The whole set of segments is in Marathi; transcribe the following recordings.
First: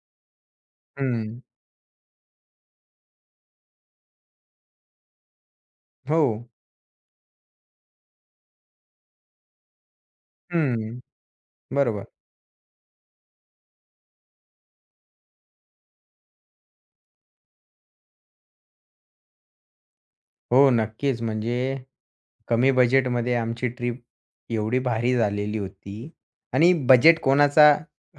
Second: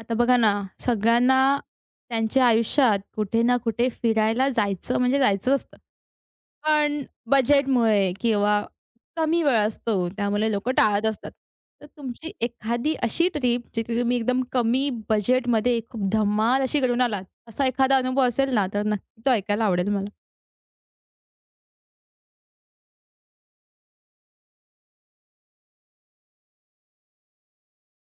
आता बघा ना, सगळ्यांना हं. त्यांच्या आयुष्यात कुठे ना कुठे फिरायला जायचं म्हणजे जायचं असतं. हो. पण बजेटमुळे किंवा कमी वेळ असतो त्यामुळे लोकं हं. टाळत असतात. तर बरोबर. तुमची एखादी अशी ट्रिप जिथे तुम्ही एकदम कमी बजेटमध्ये खूप धमाल अशी घडवून आलात, असा एखादा अनुभव असेल ना, तर नक्की तो ऐकायला आवडेल मला. हो, नक्कीच. म्हणजे कमी बजेटमध्ये आमची ट्रिप एवढी भारी झालेली होती आणि बजेट कोणाचा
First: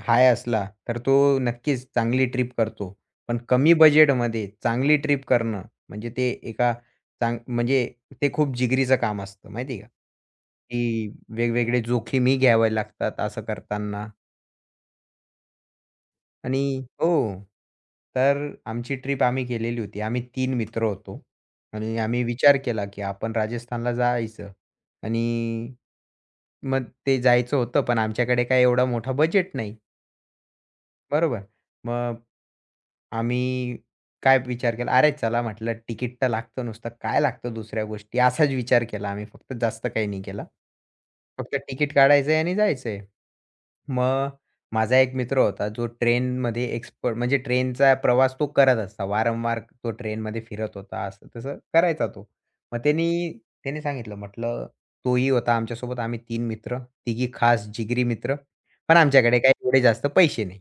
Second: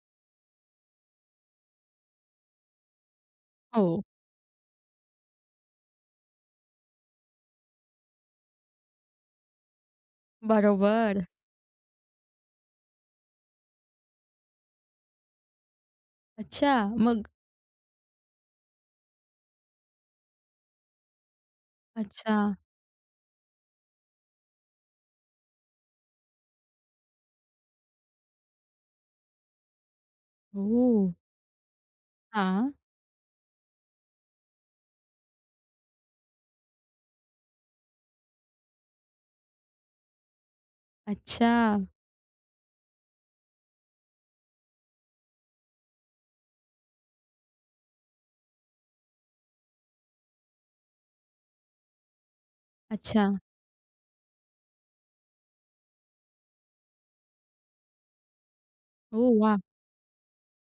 हाय असला, तर तो नक्कीच चांगली ट्रिप करतो. पण कमी हो, बजेटमध्ये चांगली ट्रिप करणं म्हणजे ते एका चांग म्हणजे ते खूप जिगरीचं काम असतं, माहिती आहे का? की बरोबर. वेगवेगळे जोखीमही घ्याव्या लागतात असं करताना. आणि अच्छा, हो. मग तर आमची ट्रिप आम्ही केलेली होती. आम्ही तीन मित्र होतो आणि आम्ही अच्छा. विचार केला, की आपण राजस्थानला जायचं आणि मग ते जायचं होतं, पण आमच्याकडे काही एवढा मोठा बजेट नाही. ओह! बरोबर. मग हां. आम्ही काय विचार केला, "अरे चला," म्हटलं, "तिकीट तर लागतं नुसतं काय लागतं दुसऱ्या गोष्टी?" असाच विचार केला आम्ही फक्त जास्त काही नाही केला. अच्छा, फक्त तिकीट काढायचंय आणि जायचंय. मग माझा एक मित्र होता जो ट्रेनमध्ये एक्सपर्ट म्हणजे ट्रेनचा प्रवास तो करत असता. वारंवार तो ट्रेनमध्ये फिरत होता. असं तसं करायचा तो. मग अच्छा. त्याने सांगितलं म्हटलं तोही होता आमच्यासोबत. आम्ही 3 मित्र, तिघी खास जिगरी मित्र. पण ओह आमच्याकडे काही वाह! एवढे जास्त पैसे नाही.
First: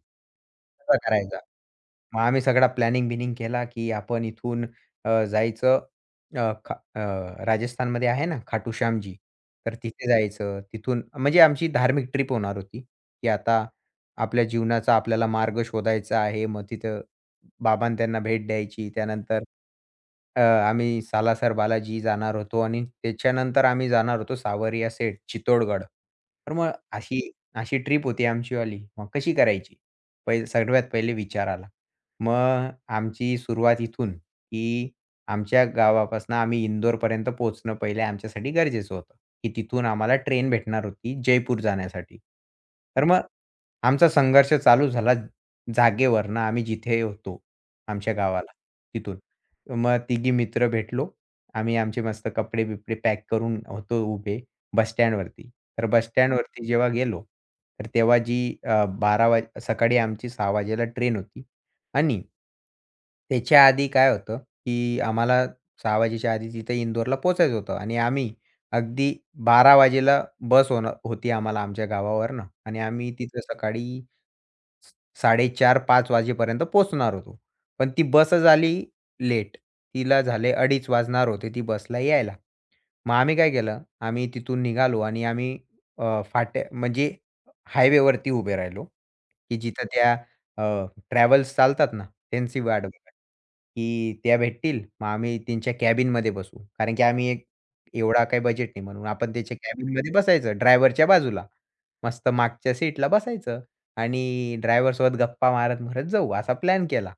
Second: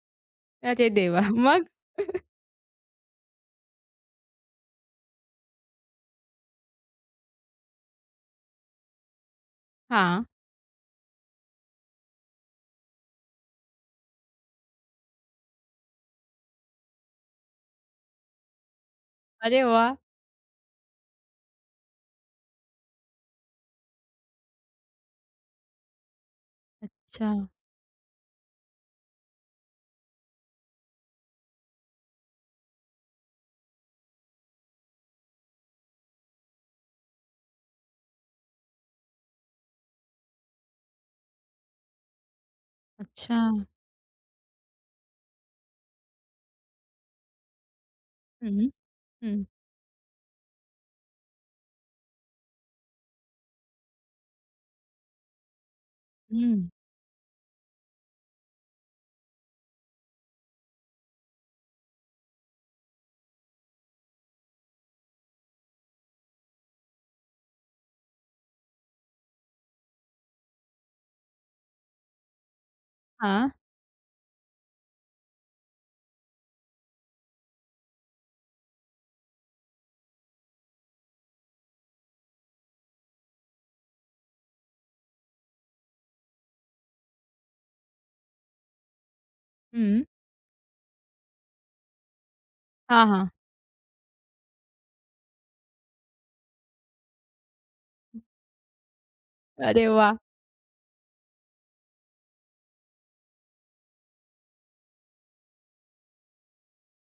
अरे असं देवा! करायचा. मग? मग आम्ही सगळा प्लॅनिंग-बिनिंग केला, की आपण इथून जायचं अ, खा अ, राजस्थानमध्ये आहे ना खाटू श्यामजी, तर तिथे हां. जायचं. तिथून म्हणजे आमची धार्मिक ट्रिप होणार होती, की आता आपल्या जीवनाचा आपल्याला मार्ग शोधायचा आहे. मग तिथं बाबांना त्यांना भेट द्यायची. त्यानंतर अरे वाह! आम्ही सालासर बालाजी जाणार होतो आणि त्याच्यानंतर आम्ही जाणार होतो सावरिया सेट, चित्तोडगड. तर मग अशी अच्छा, अशी ट्रिप होती आमचीवाली. मग कशी करायची? पहिले सर्वात पहिले विचार आला. मग आमची सुरुवात इथून, की आमच्या गावापासून आम्ही इंदोरपर्यंत पोहोचणं पहिले आमच्यासाठी गरजेचं होतं, की तिथून आम्हाला ट्रेन भेटणार होती जयपूर जाण्यासाठी. तर मग अच्छा. आमचा संघर्ष चालू झाला जागेवरनं आम्ही जिथे होतो आमच्या गावाला हं, तिथून. हं, मग तिघी मित्र भेटलो. आम्ही आमचे मस्त कपडे-बिपडे पॅक करून होतो उभे बस स्टँडवरती. तर बस स्टँडवरती हं. जेव्हा गेलो, तर तेव्हा जी 12 वाज सकाळी आमची 6 वाजेला ट्रेन होती. आणि त्याच्या आधी काय होतं, की आम्हाला 6:00 वाजेच्या आधी तिथे इंदोरला पोहोचायचं होतं आणि आम्ही अगदी 12:00 वाजेला बस होणं होती आम्हाला आमच्या गावावरनं आणि आम्ही तिथं हां, सकाळी 4:30-5:00 वाजेपर्यंत पोहोचणार होतो. पण ती बसच आली लेट. तिला झाले 2:30 वाजणार होते ती बसला यायला. मग आम्ही काय केलं, आम्ही तिथून निघालो आणि आम्ही फाट्या म्हणजे हायवेवरती उभे राहिलो, की जिथं हं. त्या अ, ट्रॅव्हल्स चालतात ना, त्यांची वाट हां, बघत, हां. की त्या भेटतील. मग आम्ही त्यांच्या कॅबिनमध्ये बसू. कारण की आम्ही एक एवढा काही बजेट नाही म्हणून आपण त्याच्या अरे कॅबिनमध्ये वाह! बसायचं ड्रायव्हरच्या बाजूला. मस्त मागच्या सीटला बसायचं आणि ड्रायव्हरसोबत गप्पा मारत-मारत जाऊ असा प्लॅन केला.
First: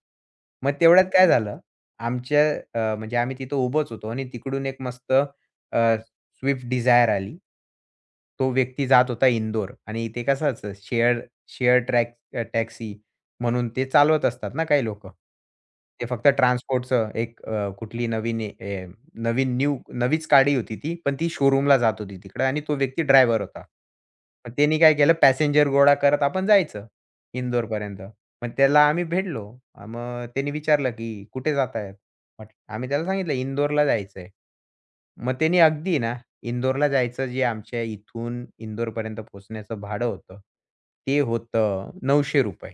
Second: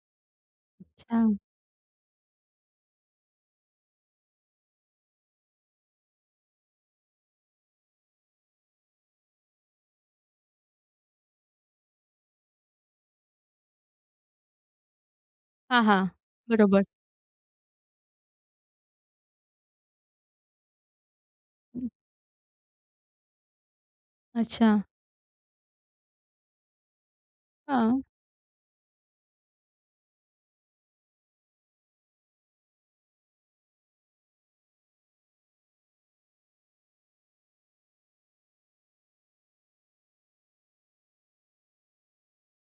मग तेवढ्यात काय छान. झालं, आमच्या म्हणजे आम्ही तिथं उभंच होतो आणि तिकडून एक मस्त स्विफ्ट Swift डिझायर आली. तो व्यक्ती जात होता इंदोर आणि ते कसंच शेअर शेअर टॅक्सी म्हणून ते चालवत असतात ना काही लोकं. हां, हां. ते फक्त बरोबर. ट्रान्सपोर्टचं एक कुठली नवीन ए ए नवीन नवीच गाडी होती ती, पण ती शोरूमला हं, जात होती तिकडं आणि तो व्यक्ती ड्रायव्हर होता. मग अच्छा. त्यांनी काय केलं पॅसेंजर गोळा करत आपण जायचं इंदोरपर्यंत. हां. मग त्याला आम्ही भेटलो. मग त्यांनी विचारलं, की "कुठे जाताय?" म्हटलं आम्ही त्याला सांगितलं, "इंदोरला जायचंय." मग त्यानी अगदी ना, इंदोरला जायचं जे आमच्या इथून इंदोरपर्यंत पोहोचण्याचं भाडं होतं, ते होतं ₹900.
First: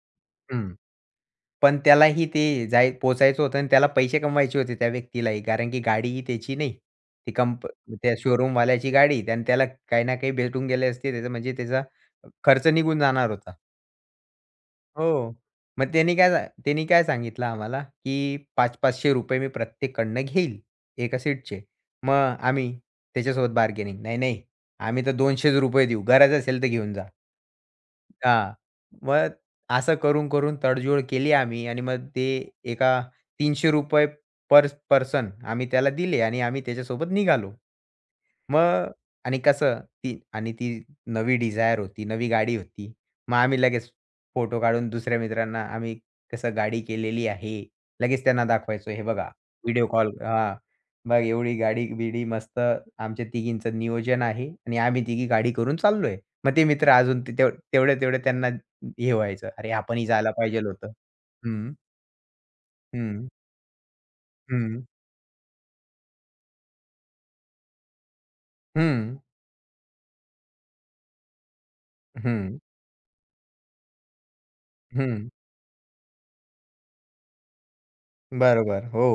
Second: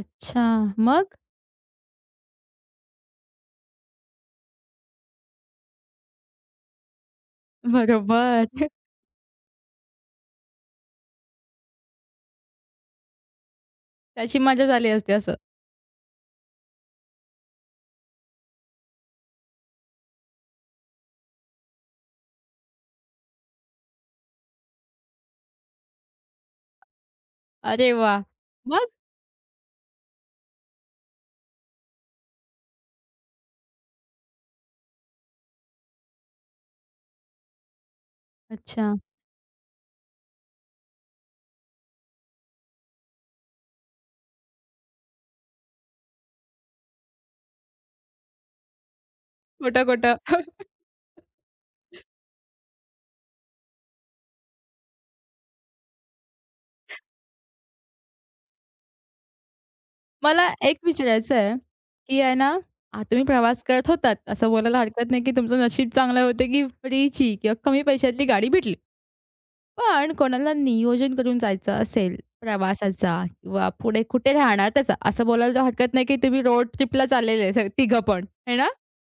अच्छा. हं. मग? पण त्यालाही ते पोहोचायचं होतं आणि त्याला पैसे कमवायचे होते त्या व्यक्तीलाही. कारण की गाडीही त्याची नाही. ती कंप त्या बरोबर. शोरूमवाल्याची गाडी आणि त्याला काही ना काही भेटून गेले असते त्याचं म्हणजे त्याचा खर्च निघून जाणार होता. त्याची मजा झाली असते हो. असं. मग त्यांनी काय सांगितलं आम्हाला, की ₹500-500 मी प्रत्येककडनं घेईल, एका सीटचे. मग आम्ही त्याच्यासोबत बार्गेनिंग, "नाही, नाही, आम्ही तर ₹200च देऊ. गरज असेल तर घेऊन जा." अरे वाह! हां. मग? मग असं करून, करून तडजोड केली आम्ही आणि मग ते एका ₹300 पर पर्सन आम्ही त्याला दिले आणि आम्ही त्याच्यासोबत निघालो. मग अच्छा. आणि कसं ती नवी डिझायर होती, नवी गाडी होती. मग आम्ही लगेच फोटो काढून दुसऱ्या मित्रांना आम्ही कसं गाडी केलेली आहे, लगेच त्यांना दाखवायचो. हे बघा व्हिडिओ कॉल खोटं-खोटं. हां. मग एवढी गाडी-बिडी मस्त आमच्या तिघींचं नियोजन आहे आणि आम्ही तिघी गाडी करून चाललोय. मग ते मित्र अजून ते तेवढ्या-तेवढ्या त्यांना हे व्हायचं, "अरे, आपणही जायला मला पाहिजेल एक होतं." विचारायचं आहे, हं, की आहे ना, तुम्ही हं, प्रवास करत होतात असं बोलायला हं, हरकत नाही, की तुमचं नशीब चांगलं होतं, की फ्रीची किंवा कमी पैशातली गाडी भेटली. हं, पण कोणाला नियोजन करून जायचं असेल हं, प्रवासाचा किंवा पुढे कुठे राहणार त्याचा, असं हं. बोलायला तर हरकत नाही, की तुम्ही रोड ट्रिपला चाललेले आहे तिघं पण, है ना? बरोबर. हो.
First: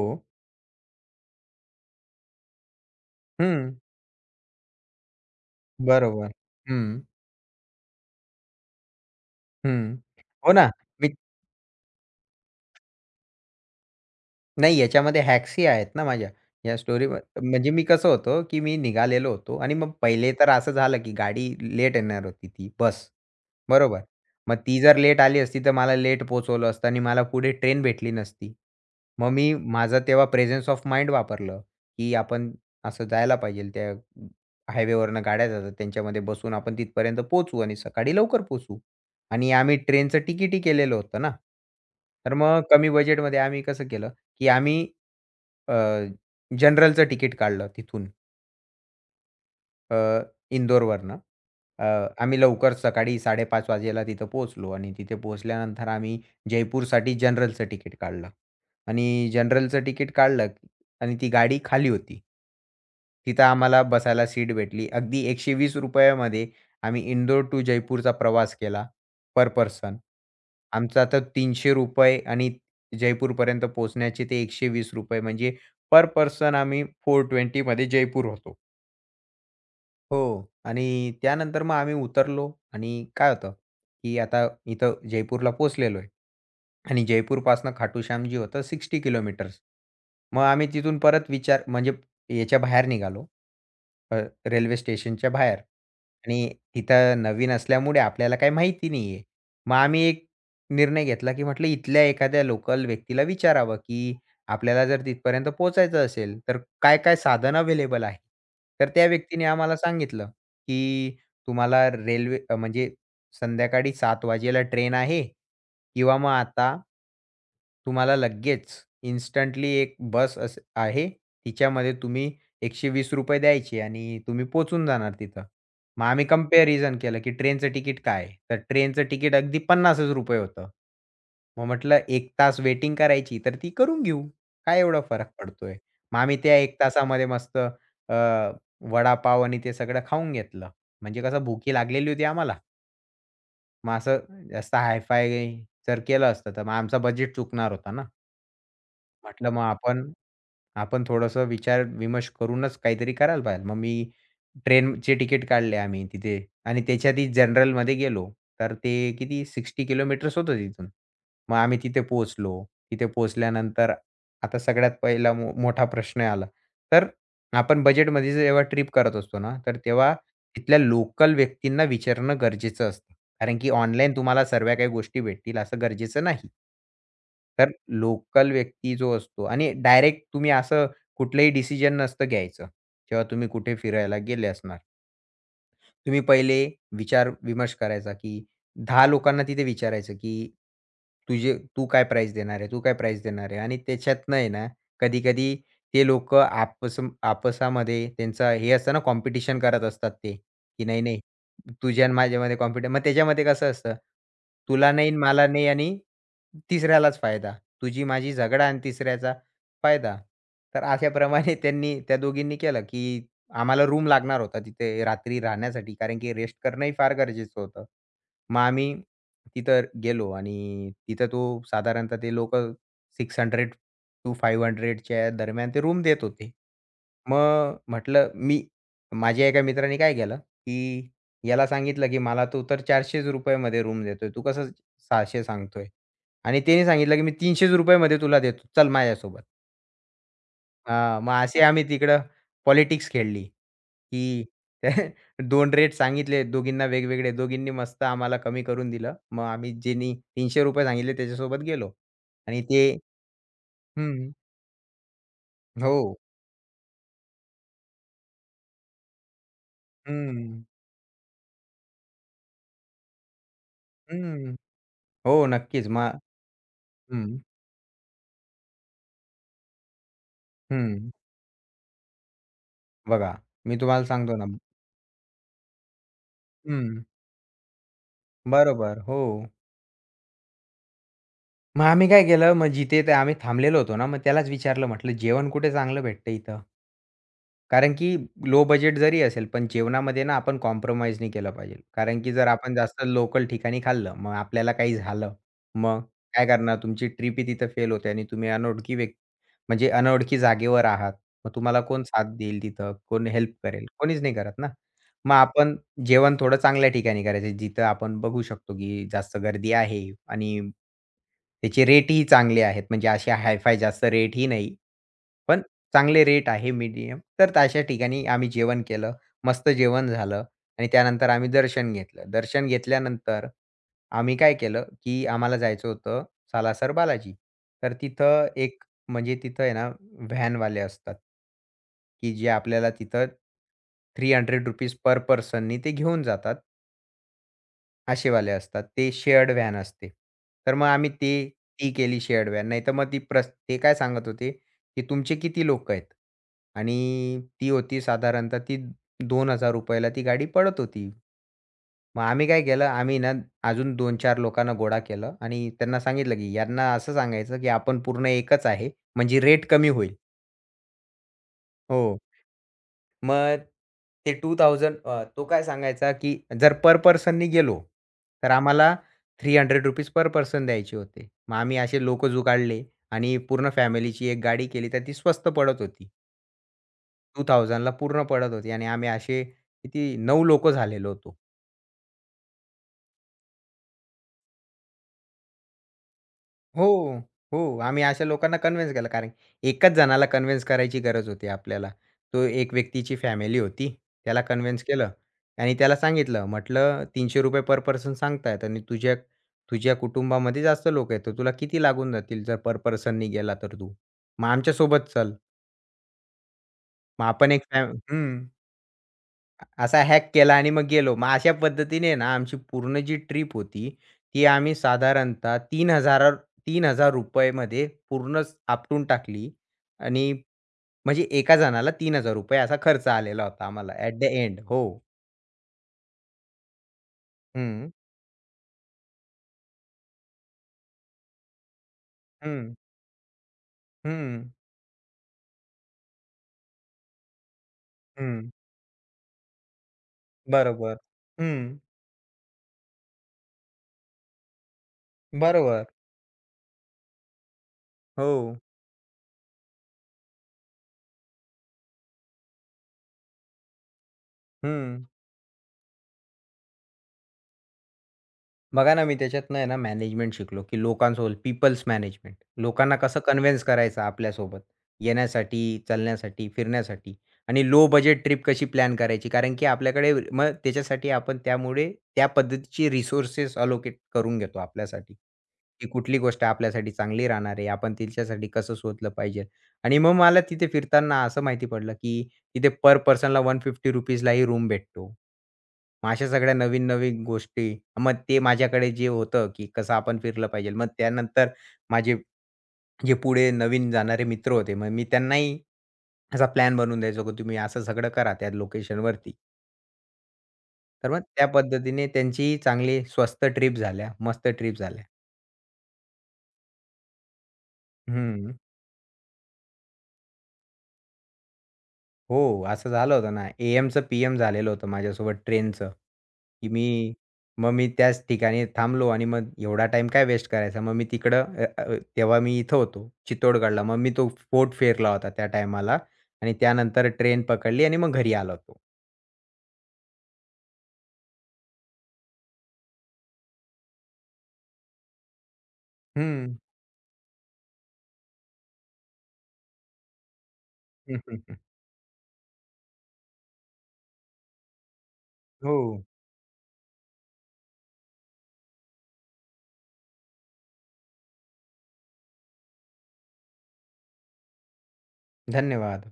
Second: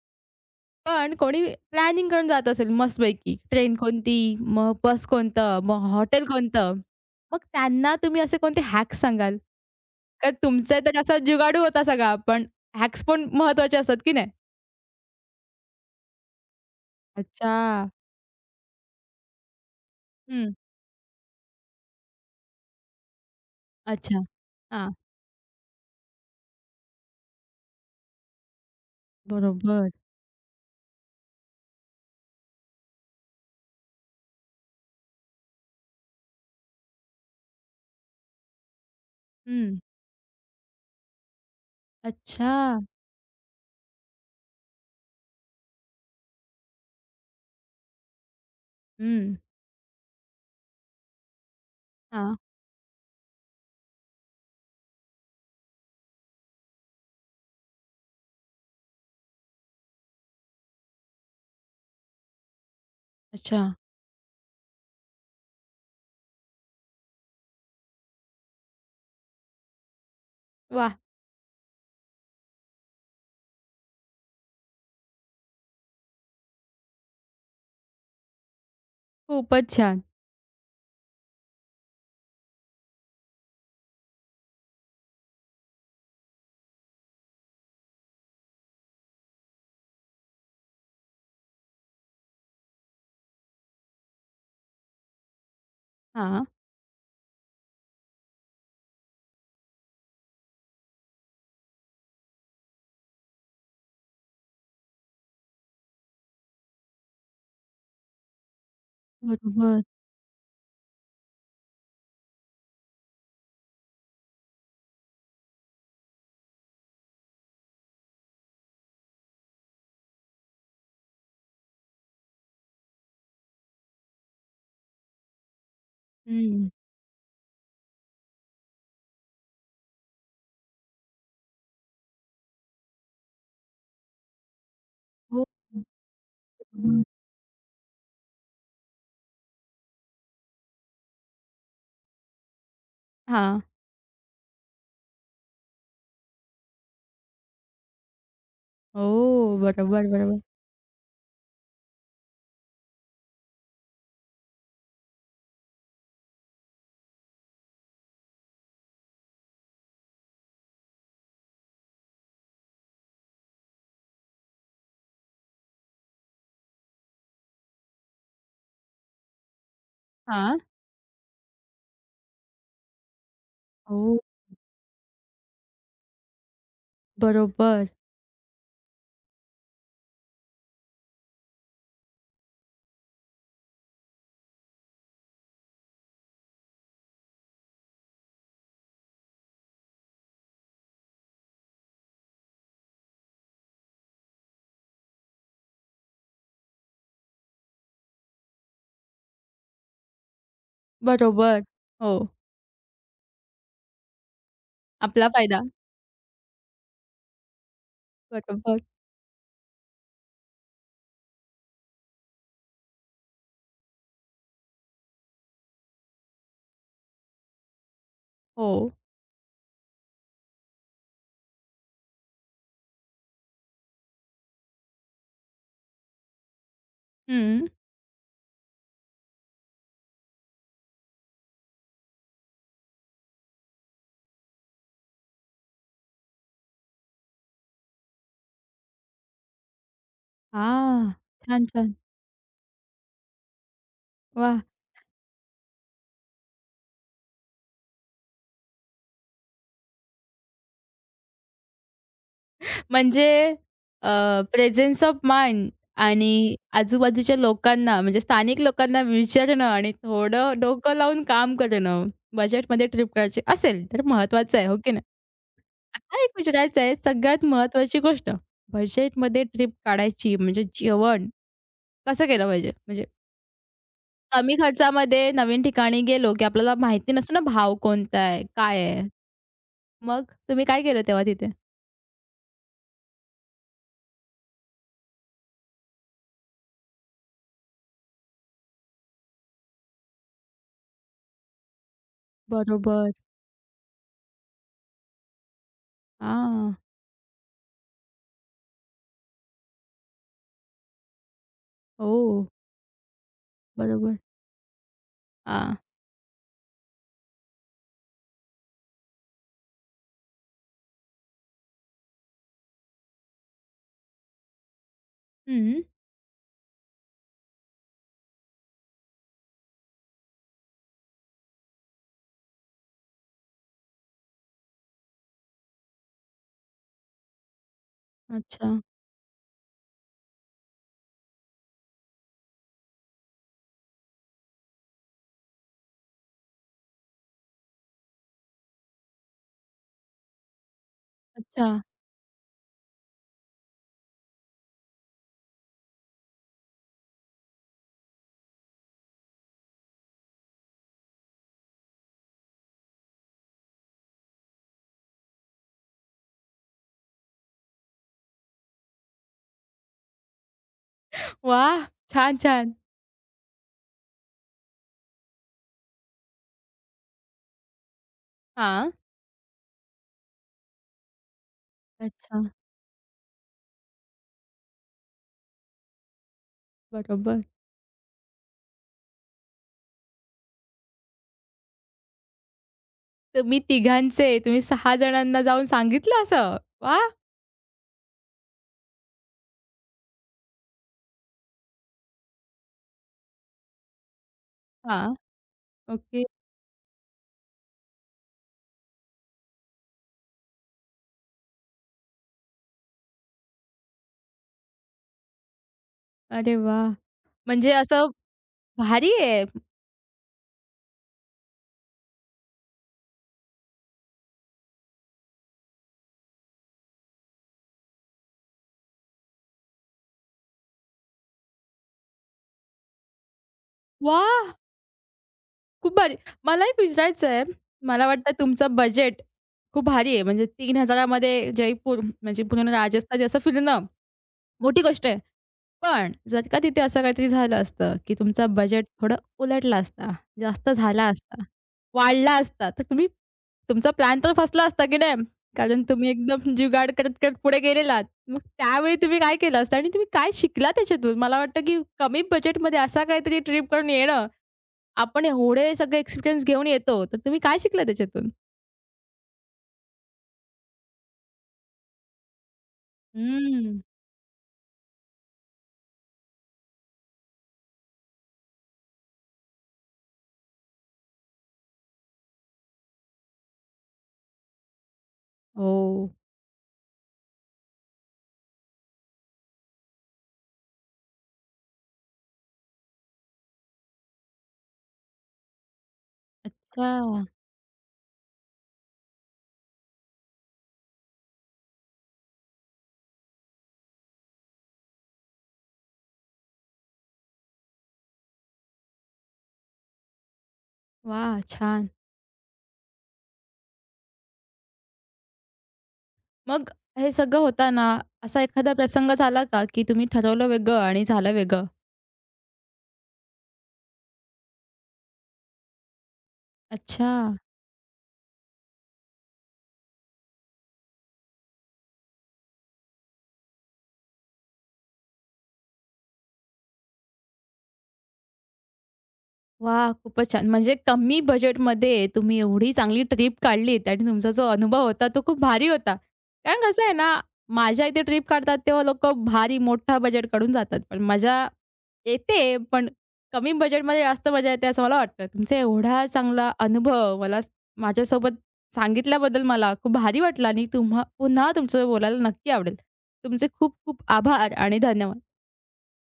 पण कोणी प्लॅनिंग करून जात असेल मस्तपैकी, हं. ट्रेन कोणती, मग बस कोणतं, मग हॉटेल बरोबर. कोणतं, हं. मग त्यांना तुम्ही असे कोणते हॅक्स सांगाल? हं. का हो ना. तुमचा तर मी असा जुगाडू होता सगळा, पण हॅक्स पण महत्त्वाचे असतात की नाही? नाही याच्यामध्ये हॅक्स ही आहेत ना माझ्या. या स्टोरीवर अच्छा. म्हणजे मी कसं होतं, की मी निघालेलो होतो आणि मग पहिले तर हं. असं झालं, की गाडी लेट येणार होती ती बस. बरोबर. अच्छा. मग ती हां. जर लेट आली असती, तर मला लेट पोहोचवलं असतं आणि मला पुढे ट्रेन भेटली नसती. मग मी बरोबर. माझं तेव्हा प्रेझन्स ऑफ माइंड वापरलं, की आपण असं जायला पाहिजे. त्या हायवेवरनं गाड्या जातात, त्यांच्यामध्ये बसून आपण तिथपर्यंत पोहोचू आणि सकाळी लवकर पोहोचू. आणि हं. आम्ही ट्रेनचं तिकीटही केलेलं होतं ना. तर मग अच्छा. कमी बजेटमध्ये आम्ही कसं केलं, की आम्ही अ, जनरलचं तिकीट काढलं तिथून. हं. अ, इंदोरवरनं. अ, हां. आम्ही लवकर सकाळी 5:30 वाजेला तिथं पोहोचलो आणि तिथे पोहोचल्यानंतर आम्ही जयपूरसाठी जनरलचं तिकीट काढलं आणि जनरलचं तिकीट काढलं की- आणि ती गाडी खाली होती. तिथं अच्छा. आम्हाला बसायला सीट भेटली. अगदी ₹120 मध्ये आम्ही इंदोर टू जयपूरचा प्रवास केला पर पर्सन. वाह! आमचा तर ₹300 आणि जयपूरपर्यंत पोहोचण्याचे ते ₹120 म्हणजे पर पर्सन आम्ही 420 मध्ये जयपूर होतो. खूपच छान. हो. आणि त्यानंतर मग आम्ही उतरलो आणि काय होतं, की आता इथं जयपूरला पोहोचलेलो आहे. आणि जयपूरपासून खाटू श्याम जे होतं 60 किलोमीटर्स. मग आम्ही तिथून परत विचार म्हणजे याच्या बाहेर निघालो, अ, रेल्वे स्टेशनच्या बाहेर हां. आणि तिथं नवीन असल्यामुळे आपल्याला काही माहिती नाही आहे. मग आम्ही एक निर्णय घेतला, की म्हटलं इथल्या एखाद्या लोकल व्यक्तीला विचारावं, की आपल्याला जर तिथपर्यंत पोहोचायचं असेल, तर काय-काय साधन अवेलेबल आहे? तर त्या व्यक्तीने आम्हाला बरोबर. सांगितलं, की तुम्हाला म्हणजे संध्याकाळी 7:00 वाजेला ट्रेन आहे किंवा मग आता तुम्हाला लगेच इन्स्टंटली एक बस अस आहे. तिच्यामध्ये तुम्ही ₹120 द्यायचे आणि तुम्ही पोहोचून जाणार तिथं. मग आम्ही हं. कंपॅरिझन केलं, की ट्रेनचं तिकीट काय आहे? तर ट्रेनचं तिकीट अगदी ₹50च होतं. मग म्हटलं 1 तास वेटिंग करायची तर ती करून घेऊ. काय एवढा फरक हो. पडतोय? मग आम्ही त्या 1 बरोबर. तासामध्ये मस्त वडापाव आणि ते सगळं खाऊन घेतलं. म्हणजे कसं भुकी लागलेली होती आम्हाला. हां. मग असं जास्त हाय-फाय जर केलं असतं, तर मग आमचं बजेट चुकणार होता ना. म्हटलं हो. मग बरोबर, आपण बरोबर. आपण थोडंसं विचार-विमर्श करूनच काहीतरी करायला पाहिजे. मग मी ट्रेनचे तिकीट काढले आम्ही तिथे आणि त्याच्यातही जनरलमध्ये गेलो. तर ते किती 60 किलोमीटर्स होतं तिथून. मग आम्ही तिथे पोहोचलो. तिथे पोहोचल्यानंतर आता सगळ्यात पहिला मोठा प्रश्न आला. तर आपण बजेटमध्ये जेव्हा ट्रिप करत असतो ना, तर तेव्हा हां. तिथल्या लोकल व्यक्तींना विचारणं गरजेचं असतं. कारण की ऑनलाईन हो. तुम्हाला सर्व काही गोष्टी भेटतील असं गरजेचं नाही. तर बरोबर, लोकल व्यक्ती जो असतो आणि डायरेक्ट तुम्ही असं कुठलंही डिसिजन नसतं घ्यायचं. जेव्हा तुम्ही कुठे फिरायला गेले असणार. तुम्ही पहिले विचार-विमर्श करायचा, की 10 लोकांना तिथे विचारायचं, की तुझे तू काय प्राईज देणार आहे? तू काय प्राईज देणार आहे? आणि त्याच्यातनं आहे ना, कधी-कधी ते लोकं आपसामध्ये त्यांचा हे असतं ना, कॉम्पिटिशन करत असतात ते, की नाही, नाही, बरोबर. तुझ्या आणि हो. माझ्यामध्ये मग त्याच्यामध्ये कसं असतं, तुला नाही आणि आपला मला फायदा. नाही आणि तिसऱ्यालाच फायदा. तुझी माझी झगडा आणि बरोबर. तिसऱ्याचा फायदा. तर अशाप्रमाणे त्यांनी त्या दोघींनी केलं, की आम्हाला रूम लागणार होता तिथे रात्री राहण्यासाठी, कारण की रेस्ट करणंही फार गरजेचं होतं. मग हो. आम्ही तिथं गेलो आणि तिथं तो साधारणतः ते लोकं 600-500 च्या दरम्यान ते रूम देत होते. हं. मग म्हटलं मी माझ्या एका मित्राने काय केलं, की याला सांगितलं, की "मला तू तर ₹400 मध्ये रूम देतोय. तू कसं 600 सांगतोय?" आणि त्याने सांगितलं, की "मी ₹300 मध्ये तुला देतो. चल माझ्यासोबत." हां. हां, मग असे छान, आम्ही छान. तिकडं पॉलिटिक्स खेळली, की वाह! 2 रेट सांगितले दोघींना वेगवेगळे. दोघींनी मस्त आम्हाला कमी करून दिलं. मग आम्ही ज्यांनी ₹300 सांगितले त्याच्यासोबत गेलो आणि ते म्हणजे अ, हं. प्रेझेन्स ऑफ माइंड हो. आणि आजूबाजूच्या लोकांना म्हणजे स्थानिक लोकांना विचारणं आणि थोडं हं, डोकं लावून काम करणं, बजेटमध्ये ट्रिप करायची असेल तर हं. महत्त्वाचं आहे. हो की नाही? हो, नक्कीच. मग आता एक विचारायचं आहे, हं, सगळ्यात महत्त्वाची गोष्ट, बजेटमध्ये ट्रिप काढायची म्हणजे हं. जेवण कसं केलं पाहिजे? म्हणजे बघा, मी तुम्हाला सांगतो ना. कमी खर्चामध्ये नवीन ठिकाणी गेलो, की आपल्याला हं. माहिती नसतं ना भाव कोणता आहे? काय बरोबर. आहे? हो. मग तुम्ही काय केलं तेव्हा तिथे? मग आम्ही काय केलं, मग जिथे ते आम्ही थांबलेलो होतो ना, मग त्यालाच विचारलं म्हटलं, "जेवण कुठे चांगलं भेटतं इथं?" कारण की लो बजेट जरी असेल, पण जेवणामध्ये ना आपण कॉम्प्रोमाईज नाही केलं पाहिजे. कारण की जर आपण जास्त बरोबर. लोकल ठिकाणी खाल्लं, मग आपल्याला काही झालं, मग काय हां. करणार? तुमची ट्रिपही तिथं फेल होते आणि तुम्ही अनोळखी व्यक्ती म्हणजे अनोळखी जागेवर आहात. मग तुम्हाला कोण साथ ओह! देईल तिथं? कोण हेल्प करेल? बरोबर. कोणीच नाही करत ना. मग हां. आपण जेवण थोडं चांगल्या ठिकाणी करायचं, जिथं आपण बघू शकतो की जास्त गर्दी आहे आणि त्याचे रेटही चांगले आहेत. म्हणजे असे हाय जास्त रेटही नाही. पण हं. चांगले रेट आहे मीडियम. तर अशा ठिकाणी आम्ही जेवण केलं. मस्त जेवण झालं आणि त्यानंतर आम्ही दर्शन घेतलं. दर्शन घेतल्यानंतर आम्ही काय केलं, की आम्हाला जायचं होतं सालासर बालाजी. तर तिथं अच्छा, एक म्हणजे तिथं आहे ना व्हॅनवाले असतात, की जे आपल्याला तिथं ₹300 पर पर्सननी ते घेऊन जातात. असेवाले असतात. ते शेअर्ड व्हॅन असते. तर मग आम्ही ते अच्छा. ती केली शेअर्ड व्हॅन. नाहीतर मग ती प्रस ते काय सांगत होते, की तुमचे किती लोक आहेत? आणि ती होती साधारणतः ती ₹2000 ला ती गाडी पडत होती. मग आम्ही काय केलं, आम्ही ना अजून 2-4 लोकांना गोळा केलं आणि त्यांना सांगितलं, की यांना असं सांगायचं, की आपण पूर्ण एकच आहे. म्हणजे रेट कमी होईल. वाह! हो. छान, छान. मग ते 2000 तो काय सांगायचा, की जर पर पर्सननी गेलो, तर हां. आम्हाला three hundred rupees per person द्यायचे होते. मग आम्ही असे लोक अच्छा. जुगाडले आणि पूर्ण फॅमिलीची एक गाडी केली, तर ती स्वस्त पडत होती. बरोबर. 2000ला पूर्ण पडत होती आणि आम्ही असे किती 9 लोक झालेलो होतो. तुम्ही तिघांचे तुम्ही 6 जणांना जाऊन सांगितलं असं? हो, वाह! हो. आम्ही अशा लोकांना कन्विन्स केलं कारण एकाच जणाला कन्विन्स करायची गरज होती आपल्याला. तो एक व्यक्तीची फॅमिली होती. त्याला कन्विन्स केलं हां. आणि त्याला ओके. सांगितलं म्हटलं ₹300 पर पर्सन सांगतायत आणि तुझ्या तुझ्या कुटुंबामध्ये जास्त लोक आहेत, तर तुला किती लागून जातील जर पर पर्सननी गेला तर तू? मग आमच्यासोबत चल. अरे वाह! मग आपण एक म्हणजे फॅम असं हं. भारी आहे. असा हॅक केला आणि मग गेलो. मग अशा पद्धतीने ना, आमची पूर्ण जी ट्रिप होती, ती आम्ही साधारणतः ₹3000 मध्ये पूर्णच आपटून टाकली आणि म्हणजे एका जणाला ₹3000 असा खर्च आलेला होता आम्हाला ॲट द वाह! एंड. हो. खूप भारी. मला एक विचारायचं आहे, हं, मला वाटतं तुमचं बजेट खूप भारी आहे. म्हणजे 3,000 मध्ये जयपूर म्हणजे पूर्ण हं, राजस्थान असं फिरणं हं, मोठी गोष्ट आहे. पण जर का तिथे असं काहीतरी झालं असतं, की तुमचा हं. बजेट थोडं उलटला असता, जास्त बरोबर. झाला असता, हं. वाढला असता, तर तुम्ही तुमचा प्लॅन तर फसला असता, की नाही? कारण बरोबर. तुम्ही एकदम जुगाड करत-करत पुढे गेलेलात. हो. मग त्यावेळी तुम्ही काय केलं असतं आणि तुम्ही काय शिकला त्याच्यातून? मला वाटतं, की कमी बजेटमध्ये असा काहीतरी ट्रिप करून येणं हं. आपण एवढे सगळे एक्सपिरियन्स घेऊन येतो, तर तुम्ही काय शिकला त्याच्यातून? बघा ना, मी त्याच्यातनं आहे ना मॅनेजमेंट शिकलो, की लोकांसोबत पीपल्स मॅनेजमेंट. लोकांना कसं कन्व्हिन्स हम्म. करायचं आपल्यासोबत येण्यासाठी, चालण्यासाठी, फिरण्यासाठी आणि लो बजेट ट्रिप कशी प्लॅन करायची. कारण की आपल्याकडे मग त्याच्यासाठी आपण त्यामुळे त्या पद्धतीची रिसोर्सेस अलोकेट करून घेतो आपल्यासाठी, हो. की कुठली गोष्ट आपल्यासाठी चांगली राहणार आहे. आपण तिच्यासाठी कसं शोधलं पाहिजे आणि मग मला तिथे फिरताना असं माहिती पडलं, की तिथे पर पर्सनला ₹150 लाही रूम भेटतो. मग अशा सगळ्या अच्छा. नवीन-नवीन गोष्टी. मग ते माझ्याकडे जे होतं, की कसं आपण फिरलं पाहिजे. मग त्यानंतर माझे जे पुढे नवीन जाणारे मित्र होते, मग मी त्यांनाही असा प्लॅन बनवून द्यायचो, की तुम्ही असं सगळं करा त्या लोकेशनवरती. तर मग वाह! त्या छान. पद्धतीने त्यांचीही चांगली स्वस्त ट्रिप झाल्या, मस्त ट्रिप झाल्या. मग हे सगळं होताना असा हं. एखादा प्रसंग झाला का, की तुम्ही ठरवलं वेगळं आणि झालं वेगळं? हो, असं झालं होतं ना, एएमचं पीएम झालेलं होतं माझ्यासोबत ट्रेनचं, की मी अच्छा. मग मी त्याच ठिकाणी थांबलो आणि मग एवढा टाईम काय वेस्ट करायचा. मग मी तिकडं अ, अ, तेव्हा मी इथं होतो चित्तोडगडला. मग मी तो फोर्ट फेरला होता त्या टायमाला आणि त्यानंतर ट्रेन पकडली आणि मग घरी आलो होतो. वाह! खूपच छान. म्हणजे कमी बजेटमध्ये तुम्ही एवढी चांगली ट्रिप काढलीत आणि तुमचा जो अनुभव होता तो खूप भारी होता. हं. कारण कसं आहे ना, माझ्या इथे ट्रिप काढतात तेव्हा लोकं भारी मोठा बजेट काढून जातात. पण मजा येते, पण कमी बजेटमध्ये जास्त मजा येते असं मला वाटतं. तुमचा हो. एवढा चांगला अनुभव मला माझ्यासोबत सांगितल्याबद्दल मला खूप भारी वाटलं आणि तुम्हा पुन्हा तुमचं बोलायला नक्की आवडेल. तुमचे खूप खूप आभार आणि धन्यवाद. धन्यवाद.